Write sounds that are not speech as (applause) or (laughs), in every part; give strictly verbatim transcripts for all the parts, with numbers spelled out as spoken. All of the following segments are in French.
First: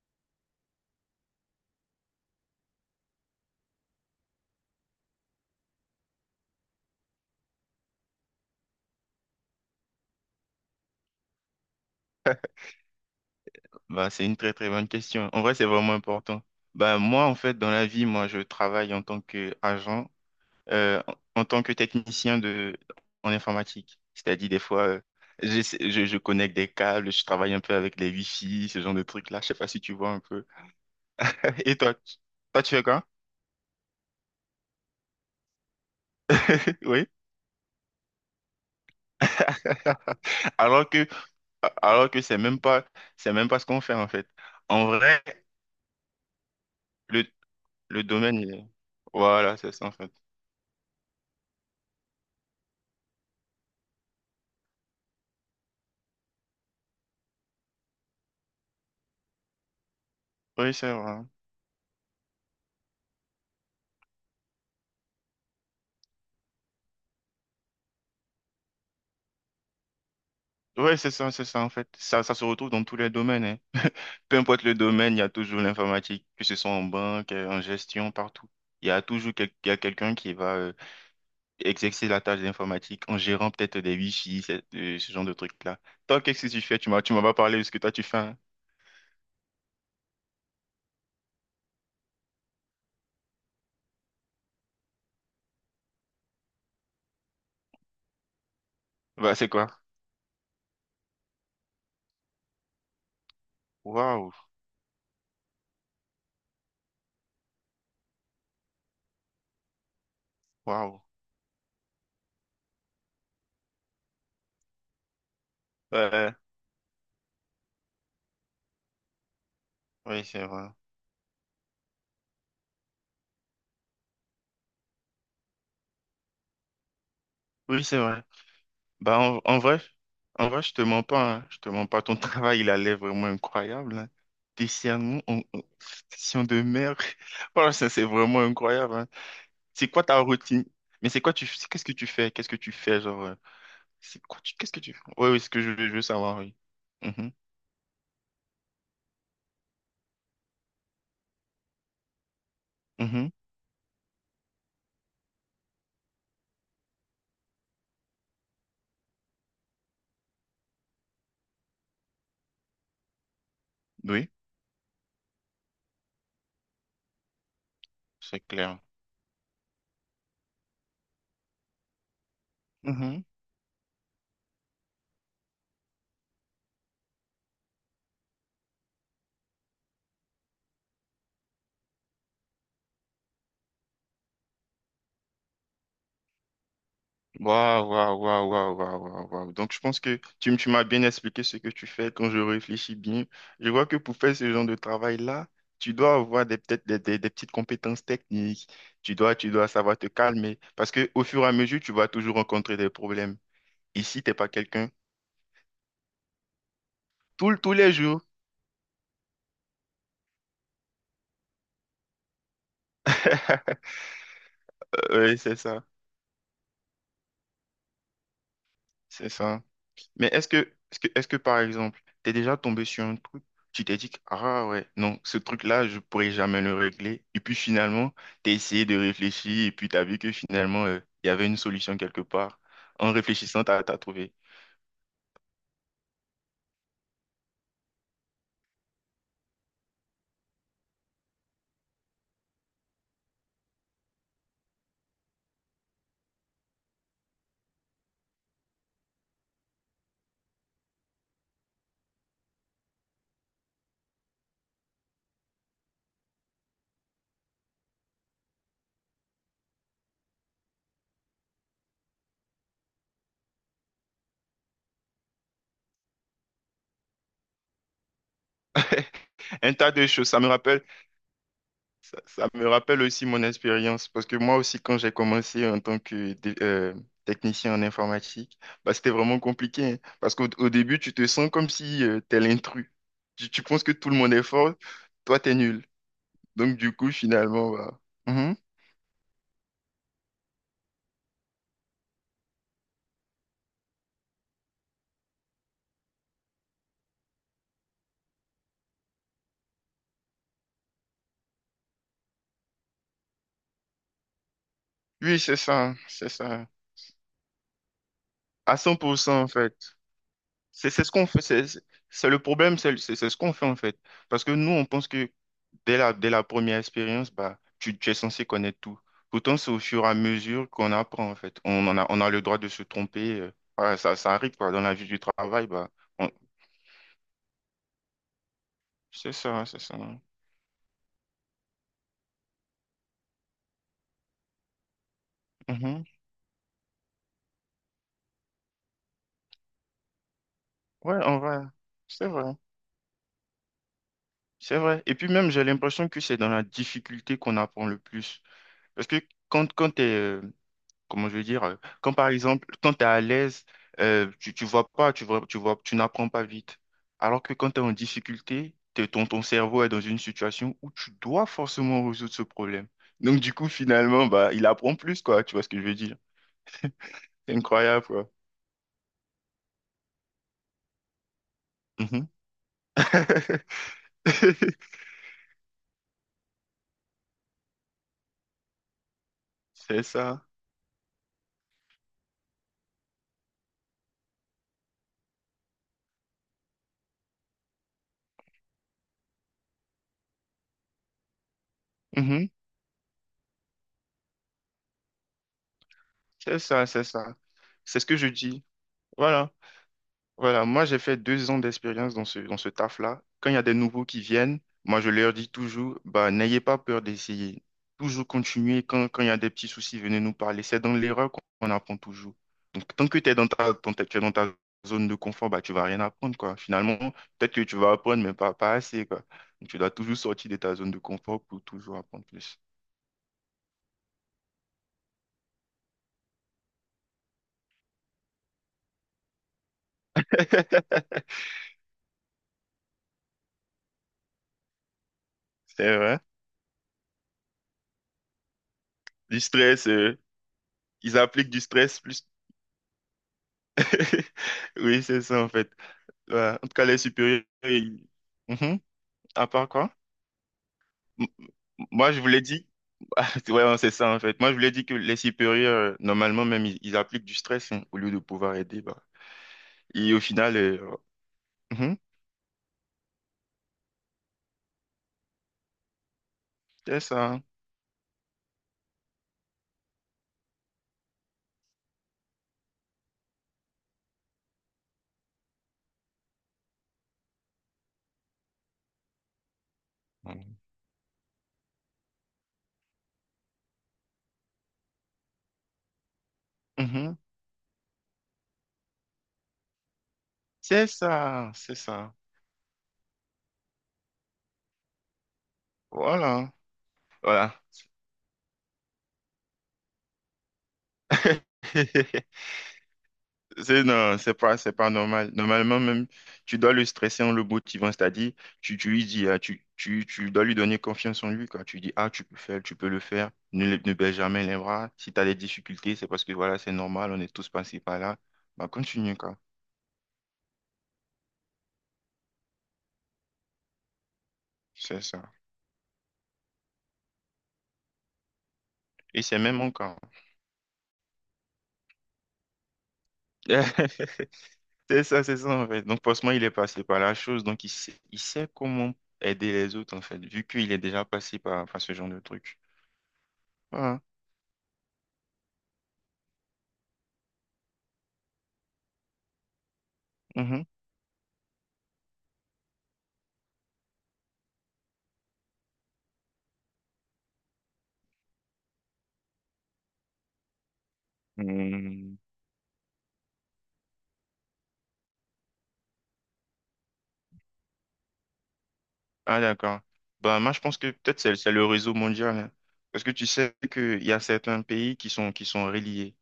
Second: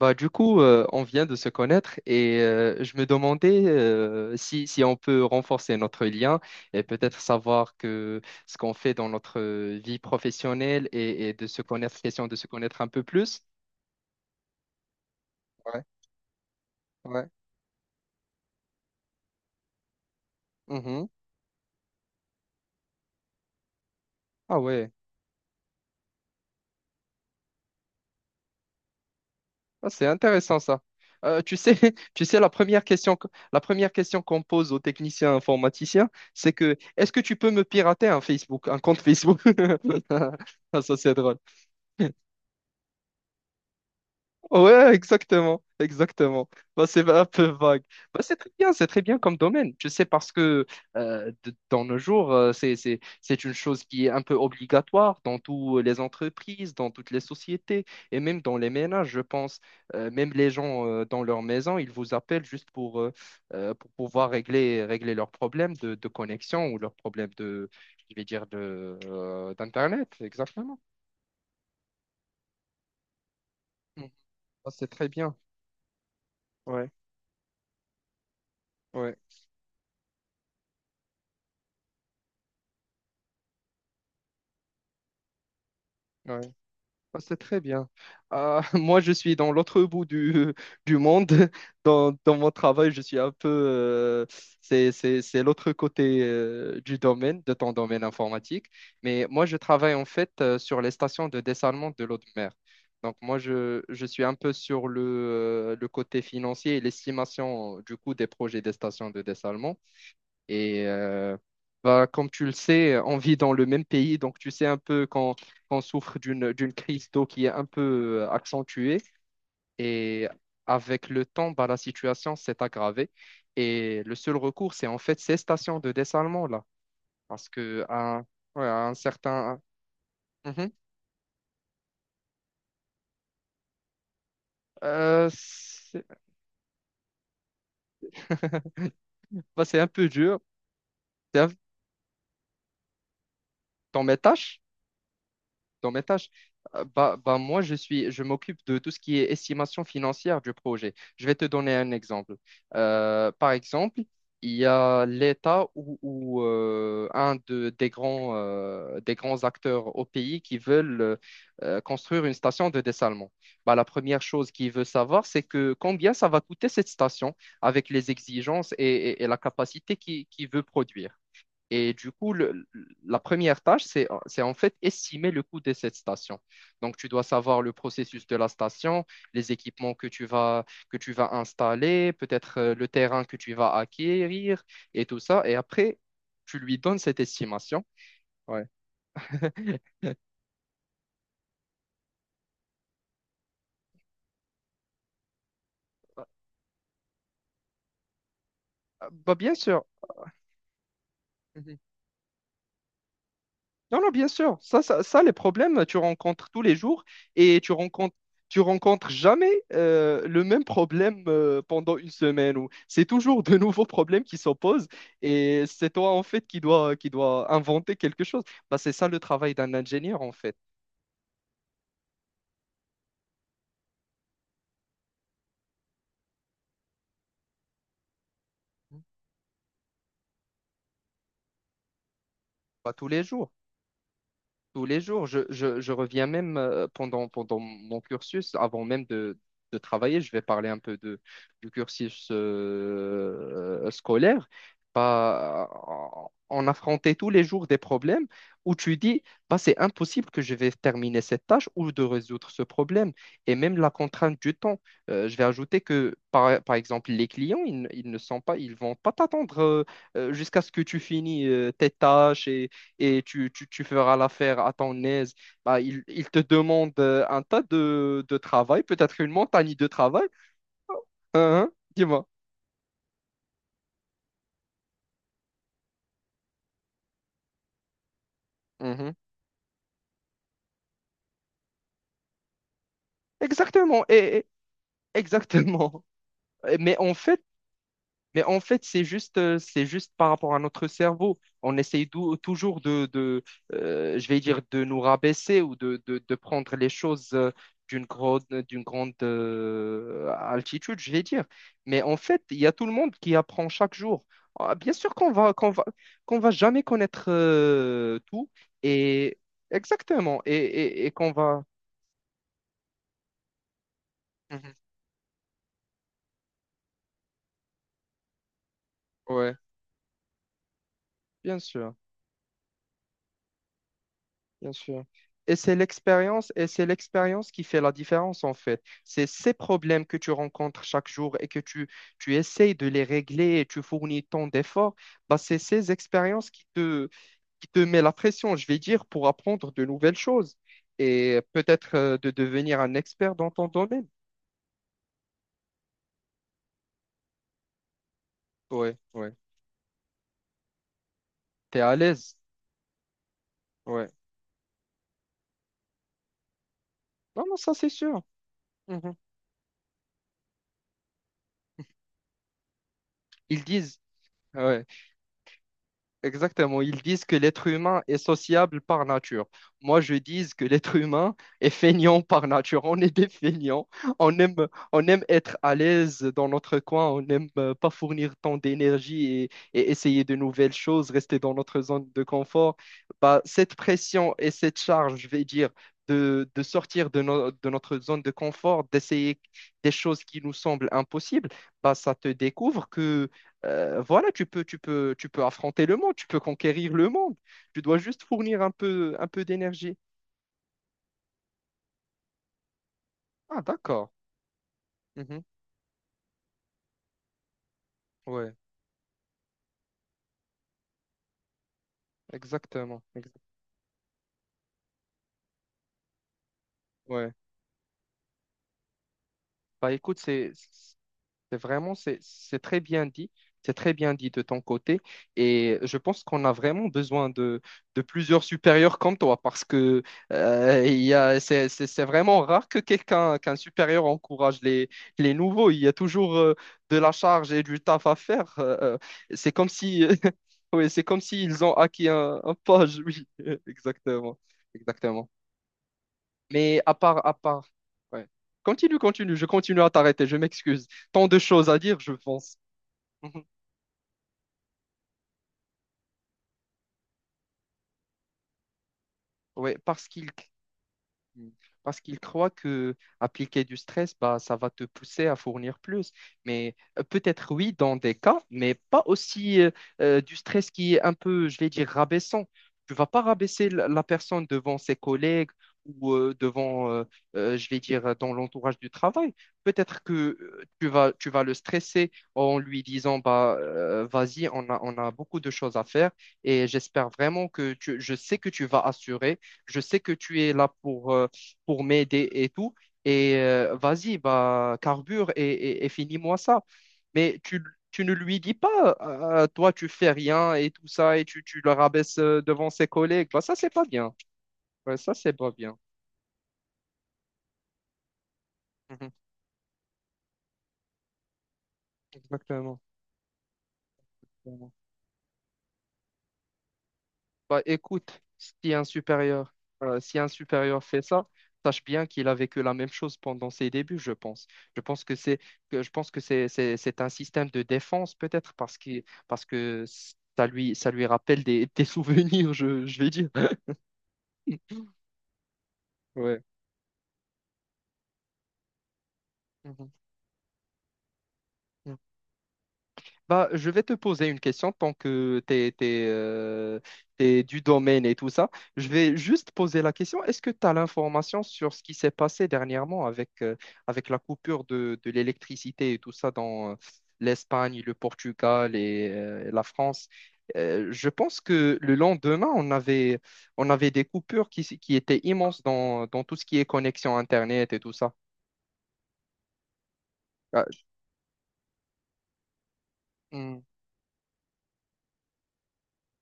Bah, du coup, euh, on vient de se connaître et euh, je me demandais euh, si, si on peut renforcer notre lien et peut-être savoir que ce qu'on fait dans notre vie professionnelle et, et de se connaître, question de se connaître un peu plus. Bah, c'est une très très bonne question. En vrai, c'est Ouais, vraiment important. Bah, moi, ouais. en fait, dans la vie, moi, je travaille en tant qu'agent, euh, Mhm. en en tant que technicien de, en informatique. C'est-à-dire, des Ah fois, ouais. euh, j'essa- je, je connecte des câbles, je travaille un peu avec les Wi-Fi, ce genre de trucs-là. Je sais pas si Ah, tu c'est vois un peu. intéressant ça. Euh, tu (laughs) sais, Et (laughs) toi, tu- tu sais, la toi, tu fais première quoi? question, que- la première question qu'on pose aux techniciens informaticiens, c'est que (laughs) Oui. est-ce que tu peux me pirater un Facebook, un compte Facebook? (laughs) (laughs) Ah, Alors ça, que, c'est drôle. alors que c'est même pas, c'est même pas ce qu'on fait, en fait. En Ouais, vrai, exactement, exactement. Bah, c'est un le, peu vague. le Bah, c'est domaine, très il est- bien, c'est très bien comme voilà, c'est domaine. Je ça, en sais fait. parce que euh, de- dans nos jours, euh, c'est, c'est, c'est une chose qui est un peu obligatoire dans toutes les entreprises, dans toutes les sociétés et même dans les ménages, je pense. Euh, même les Oui, gens c'est euh, dans vrai. leur maison, ils vous appellent juste pour, euh, euh, pour pouvoir régler, régler leurs problèmes de, de connexion ou leurs problèmes de, je vais dire, de, euh, d'Internet. Exactement. Ouais, c'est ça, c'est ça en fait. Ça, ça se retrouve dans tous les domaines, hein. Mm. Peu importe Bah, le c'est très domaine, il y a bien. toujours l'informatique, que ce soit en Ouais, banque, euh, en gestion, partout. Il y a ouais, toujours quel- il y a quelqu'un qui va euh, exercer la tâche d'informatique en gérant peut-être des wifi, ce, euh, ce genre de trucs-là. Toi, ouais. qu'est-ce que tu fais? Tu m'as, tu Ah, m'as pas c'est parlé très de ce que bien. toi tu fais, hein. Ah, (laughs) moi, je suis dans l'autre bout du, (laughs) du monde. Dans, dans mon travail, je suis un peu... euh, c'est, c'est, c'est l'autre côté euh, du domaine, de ton domaine informatique. Mais Bah, moi, c'est je quoi? travaille en fait euh, sur les stations de dessalement de l'eau de mer. Donc, moi, je, je suis Waouh, un peu sur le, euh, le côté financier et l'estimation euh, du coût des projets des stations de dessalement. Et waouh. euh, bah, comme tu le sais, on vit dans le même pays, donc tu sais un peu quand on Ouais, souffre ouais, d'une d'une crise d'eau qui est un peu euh, accentuée. oui, Et c'est vrai. avec le temps, bah, la situation s'est aggravée. Et le seul recours, c'est en fait ces stations de dessalement là, parce que Oui, c'est à, vrai. un- ouais, à un Bah, en, en certain. vrai, en vrai, Mhm. je te mens pas, hein. Je te mens pas. Ton (laughs) travail, il allait vraiment incroyable, hein. Discernement, Euh, on- on- c'est station de mer. (laughs) Voilà, ça, c'est vraiment incroyable, hein. (laughs) bah, c'est un C'est quoi peu ta dur. routine? Mais c'est quoi C'est tu, un- c'est- qu'est-ce que tu fais? Qu'est-ce que tu fais, genre, euh, dans mes c'est quoi tu, tâches. qu'est-ce que tu fais? Oui, oui, ce que je veux, Dans je veux mes tâches, savoir, oui. euh, bah, Mhm, bah, moi, je suis, je m'occupe de tout ce qui est estimation financière du projet. Je vais te donner un exemple. mhm. Euh, par exemple, il y a l'État ou, ou, euh, un de, des grands, euh, des grands acteurs au pays qui veulent euh, euh, construire une station de dessalement. Bah, la première Oui, chose qu'ils veulent savoir, c'est que combien ça va coûter cette station avec les c'est exigences clair. et, et- et la capacité qu'il qu'il veut produire. Et du coup, le- la première tâche, c'est, c'est en fait estimer le coût de cette station. Donc, tu dois savoir le processus de la station, les équipements que tu vas, que tu vas installer, peut-être euh, le terrain que tu vas acquérir et tout ça. Et après, tu lui donnes cette estimation. Waouh, waouh, waouh, Ouais. waouh, waouh, waouh, waouh. Donc, je pense (laughs) que tu, m- tu m'as bien expliqué ce que tu fais quand je réfléchis bien. Je vois que pour faire ce genre de travail-là, tu dois avoir des, peut-être des, des- des petites compétences techniques. Tu Bah, dois, tu bien dois sûr. savoir te calmer parce que au fur et à mesure, tu vas toujours rencontrer des problèmes. Non, non, Ici, bien t'es pas sûr. Ça, quelqu'un. Ça, ça, les problèmes, tu rencontres tous les jours Tout, le- et tu tous les rencontres, jours. tu rencontres jamais euh, le même problème euh, pendant une semaine. ou- C'est toujours de nouveaux (laughs) problèmes qui s'opposent Oui, c'est et ça. c'est toi, en fait, qui dois qui doit inventer quelque chose. Bah, c'est ça le C'est travail ça. d'un ingénieur, Mais en est-ce fait. que, est-ce que, est-ce que par exemple, t'es déjà tombé sur un truc, tu t'es dit, que, ah ouais, non, ce truc-là, je pourrais jamais le régler. Et puis finalement, t'as essayé de réfléchir et puis t'as vu que finalement, euh, il y avait une solution quelque part. Pas tous En les jours. réfléchissant, t'as, t'as trouvé. Tous les jours. Je, je- je reviens même euh, pendant, pendant mon cursus, avant même de, de travailler, je vais parler un peu de, du cursus euh, scolaire. Bah, on affrontait tous les jours des problèmes où tu dis, bah, c'est impossible que je vais terminer cette tâche ou de résoudre ce problème. Et même la contrainte du temps. Euh, je vais ajouter que, par, par exemple, les clients, ils, ne ils ne sont pas, ils vont pas t'attendre euh, euh, jusqu'à ce que tu finis euh, tes tâches et et tu, tu, tu feras l'affaire à ton aise. Bah, il, il te demande euh, un tas de, de travail, peut-être une Un montagne de tas de travail. choses. Ça me rappelle, Hein, hein, ça, dis-moi. ça me rappelle aussi mon expérience. Parce que moi aussi, quand j'ai commencé en tant que dé- euh, technicien en informatique, bah, c'était Mhm. vraiment compliqué, hein. Parce qu'au au début, tu te sens comme si euh, t'es l'intrus. Tu, tu penses que Exactement, tout le monde et, est et- fort. Toi, t'es nul. exactement. Donc, (laughs) du Mais coup, en fait, finalement, bah, Mais mhm. en fait, c'est juste, euh, c'est juste par rapport à notre cerveau. On essaye dou- toujours de, de euh, je vais dire, de nous rabaisser ou de, de, de prendre les choses euh, d'une grande, d'une grande euh, altitude, je vais dire. Mais en fait, il y a tout le monde qui apprend chaque jour. Ah, bien sûr qu'on Oui, va, c'est qu'on va, ça, c'est qu'on va ça. jamais connaître euh, tout À et cent pour cent, en fait. exactement et, C'est c'est et, et ce qu'on qu'on fait, va. c'est c'est- c'est le problème, c'est c'est- c'est ce qu'on fait, en fait. Parce que nous, Mhm. on pense que dès la, dès la première expérience, bah, tu, tu es censé connaître tout. Ouais, Pourtant, c'est au fur et à mesure qu'on apprend, en bien fait. On, sûr. en a, on a le droit de se tromper. Euh. Voilà, ça, ça arrive, quoi. Bien Dans la sûr. vie du Et travail, c'est bah, on- l'expérience, et c'est l'expérience qui fait la différence en fait. C'est c'est ces ça, c'est ça. problèmes que tu rencontres chaque jour et que tu, tu essayes de les régler et tu fournis tant d'efforts, bah c'est ces Mhm. expériences qui te, qui te met la pression, je vais dire, pour apprendre de nouvelles choses Ouais, en et vrai, peut-être euh, c'est de vrai. devenir un expert dans ton domaine. C'est vrai. Et puis même, j'ai l'impression que c'est dans la difficulté qu'on apprend le plus. Ouais, Parce que ouais. quand, quand t'es, euh, comment je veux dire, euh, T'es à quand par l'aise. exemple, quand t'es à l'aise, Ouais. euh, tu, tu vois pas, tu vois, tu vois, tu n'apprends pas vite. Alors Non, que non, quand ça t'es c'est en sûr. difficulté, t'es- Mhm. ton, ton cerveau est dans une situation où tu dois forcément résoudre ce problème. Donc du Ils coup, disent. finalement, bah, il Ouais, apprend plus, quoi. Tu vois ce que je veux dire? exactement, ils disent que C'est l'être humain incroyable, est quoi. sociable par nature. Moi, je dis que l'être humain est feignant Mhm. par nature. On est des feignants. On aime, (laughs) on aime être à l'aise dans notre coin. On n'aime euh, pas fournir tant d'énergie et, et C'est essayer de ça. nouvelles choses, rester dans notre zone de confort. Bah, cette pression et cette charge, je vais dire, de, de sortir de, no- de notre zone de confort, d'essayer des choses qui nous semblent impossibles, bah, ça te Mhm. découvre euh, voilà, tu peux, tu peux, tu peux affronter le monde, tu peux C'est ça, conquérir c'est le ça. monde. Tu dois C'est ce que juste je fournir dis. un peu, un peu Voilà. d'énergie. Voilà, moi j'ai fait deux ans d'expérience dans ce, dans ce taf-là. Quand il y Ah, a des nouveaux d'accord. qui viennent, moi je leur Mhm. dis toujours, bah, n'ayez pas peur d'essayer. Toujours Ouais, continuer. Quand, quand il y a des petits soucis, venez nous parler. C'est dans l'erreur qu'on qu'on apprend toujours. Donc exactement. tant que tu Ex- es dans ta, dans ta- tu es dans ta zone de confort, bah, tu vas rien apprendre, quoi. Finalement, Ouais. peut-être que tu vas apprendre, mais pas, pas assez, quoi. Donc, tu dois Bah toujours écoute, sortir c'est, de ta zone de confort C'est pour vraiment, toujours c'est apprendre plus. c'est très bien dit, c'est très bien dit de ton côté. Et je pense qu'on a vraiment besoin de, de plusieurs supérieurs comme toi parce que euh, il y (laughs) a, c'est c'est- c'est vraiment rare que quelqu'un, qu'un supérieur encourage les, les nouveaux. Il y a C'est vrai. toujours euh, de la charge et du taf à faire. Euh, euh, Du C'est comme stress, si, euh, (laughs) oui, c'est ils comme appliquent du s'ils ont stress acquis plus. un, un poste. Oui, (laughs) (laughs) exactement. Oui, c'est Exactement. ça en fait. Ouais, en tout Mais cas, à les part, à supérieurs, part, ils- ouais. Mhm. Continue, continue, je À part continue à quoi? t'arrêter, je m'excuse. M- Tant de choses à dire, je Moi, je vous l'ai pense. dit. (laughs) Ah, (laughs) ouais, c'est ça, en fait. Moi, je vous l'ai dit que les supérieurs, euh, normalement, même, ils, ils appliquent du stress, hein, au lieu de pouvoir aider, bah. Ouais, parce Et au qu'il final, euh, Mm. mhm, Parce qu'ils croient que appliquer du stress, bah, ça va te pousser à fournir plus. Mais c'est euh, ça. peut-être oui, dans des cas, mais pas aussi euh, euh, du stress qui est un peu, je vais dire, rabaissant. Tu vas pas rabaisser la, la personne devant ses collègues ou euh, devant, euh, euh, je vais dire, dans l'entourage du travail. Peut-être que Mhm. euh, tu vas, tu vas le stresser en lui disant, bah, euh, vas-y, on a, on a beaucoup de choses à faire et j'espère Mhm. vraiment que tu, je sais que tu vas assurer. Je sais que tu es là C'est pour, euh, ça, c'est pour ça. m'aider et tout. Et euh, vas-y, bah, carbure et, et- et finis-moi Voilà. ça. Mais Voilà. tu, tu ne lui dis pas, ah, toi, tu fais rien et tout ça, et tu, tu le rabaisses (laughs) euh, devant ses collègues. Bah, ça, c'est C'est pas bien. non, c'est pas, c'est pas Ouais, ça, normal. c'est pas bien. Normalement, même, tu dois le stresser en le motivant, c'est-à-dire, tu, tu lui Mhm. dis, ah, tu, tu, tu dois lui donner confiance en lui, quoi. Tu dis, ah, tu peux faire, tu Exactement. peux le faire, ne, lè- ne baisse jamais les bras. Si tu as des difficultés, c'est parce que, voilà, c'est normal, on est tous Bah, passés par là. écoute, Bah, si un continue, quoi. supérieur, euh, si un supérieur fait ça, sache bien qu'il a vécu la même chose pendant ses débuts, je pense. Je C'est pense que ça. c'est que Je pense que c'est c'est- c'est un système de défense peut-être parce que Et c'est parce même que encore. ça lui ça lui rappelle des, (laughs) des souvenirs, je, je vais dire. (laughs) C'est ça, c'est ça, en fait. Donc, forcément, Ouais. il est passé par la chose, donc il sait, il sait comment aider les Mhm. autres, en fait, vu qu'il est déjà passé par, par ce genre de truc. Bah, je vais te Voilà. poser une question tant que t'es, t'es, euh, t'es du domaine et tout ça. Je vais juste poser la question. Est-ce que tu as l'information sur ce qui s'est passé dernièrement avec, euh, avec la coupure de, de l'électricité et tout ça dans euh, l'Espagne, le Portugal et euh, la France? Euh, je pense que le Mhm. lendemain, on avait, on avait des coupures qui, s- qui étaient immenses dans, dans tout ce qui est connexion Internet et tout ça. Ah d'accord. Bah moi je Ah, pense que peut-être c'est c'est le réseau mondial, hein. Parce que tu sais hmm, qu'il y a certains pays qui sont qui sont reliés.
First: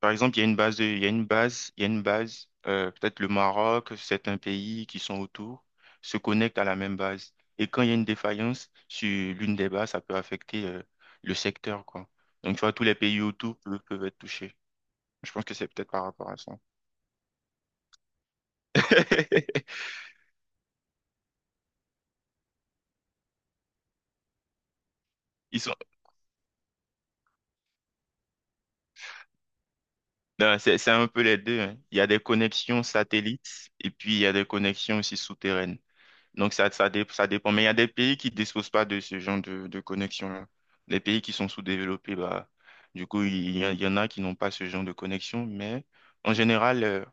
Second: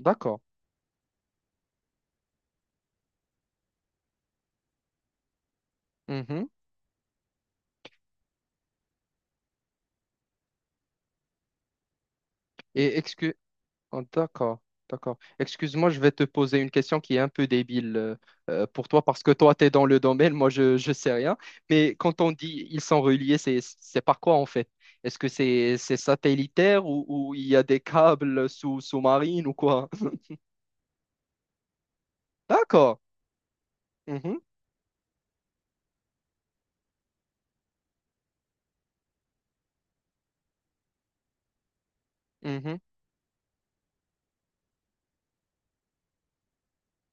Par exemple, d'accord. il y a une base de- il y a une base, il y a une base, euh, peut-être le Maroc, certains pays qui sont autour se Mhm. connectent à la même base. Et quand il y a une défaillance sur l'une des bases, ça peut affecter euh, le secteur, quoi. Donc tu vois, tous les Et pays autour peuvent, Oh, peuvent être touchés. d'accord, d'accord. Je pense que c'est Excuse-moi, peut-être je par vais te rapport à ça. poser une question qui est un peu débile euh, euh, pour toi parce que toi, tu es dans (laughs) le domaine, moi, je ne sais rien. Mais quand on dit ils sont reliés, c'est, c'est par quoi en fait? Est-ce que Ils c'est c'est satellitaire ou, ou il y a des câbles sous, sous-marines ou quoi? Non, c'est c'est un peu les deux, hein. Il y a des connexions D'accord. satellites et puis il y a Mhm, des connexions aussi souterraines. Donc ça, ça, dé- ça dépend. Mais il y a des pays qui ne disposent pas de ce genre de, de connexion-là. Les pays qui sont sous-développés, bah, mhm. du coup, il y, a- il y en a qui n'ont pas ce genre de connexion. Mais en général, euh,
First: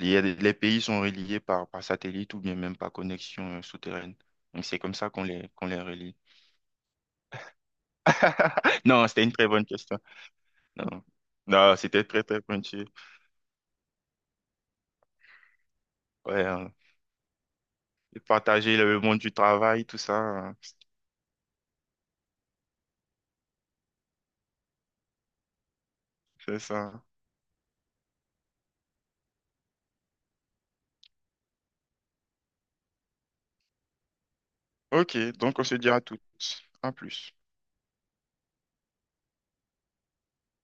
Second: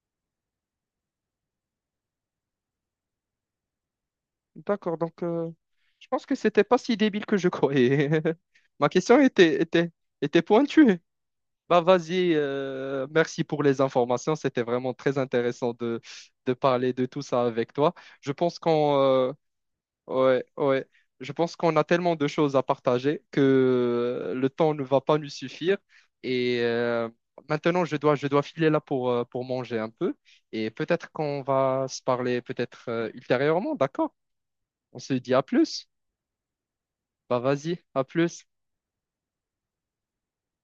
il y a des- les pays sont reliés par, par satellite ou bien même par connexion euh, souterraine. Donc c'est comme D'accord, ça donc qu'on les, euh, qu'on les je relie. pense que c'était pas si débile que je croyais. (laughs) Ma Non, question c'était une très était, bonne était, question. était Non, pointue. non, Bah c'était très, vas-y, très pointu. Euh, merci pour les informations. C'était vraiment très intéressant de, Ouais, de hein. parler de tout ça avec toi. Je pense Partager qu'on le monde du euh, travail, tout Ouais, ça. Euh, ouais. Je pense qu'on a tellement de choses à partager que euh, le temps ne va pas nous suffire. C'est Et ça. euh, maintenant, je dois, je dois filer là pour, euh, pour manger un peu. Et peut-être qu'on va se parler peut-être euh, ultérieurement, d'accord? On se Ok, dit à donc on se plus. dit à toutes. À plus. Bah vas-y, à plus.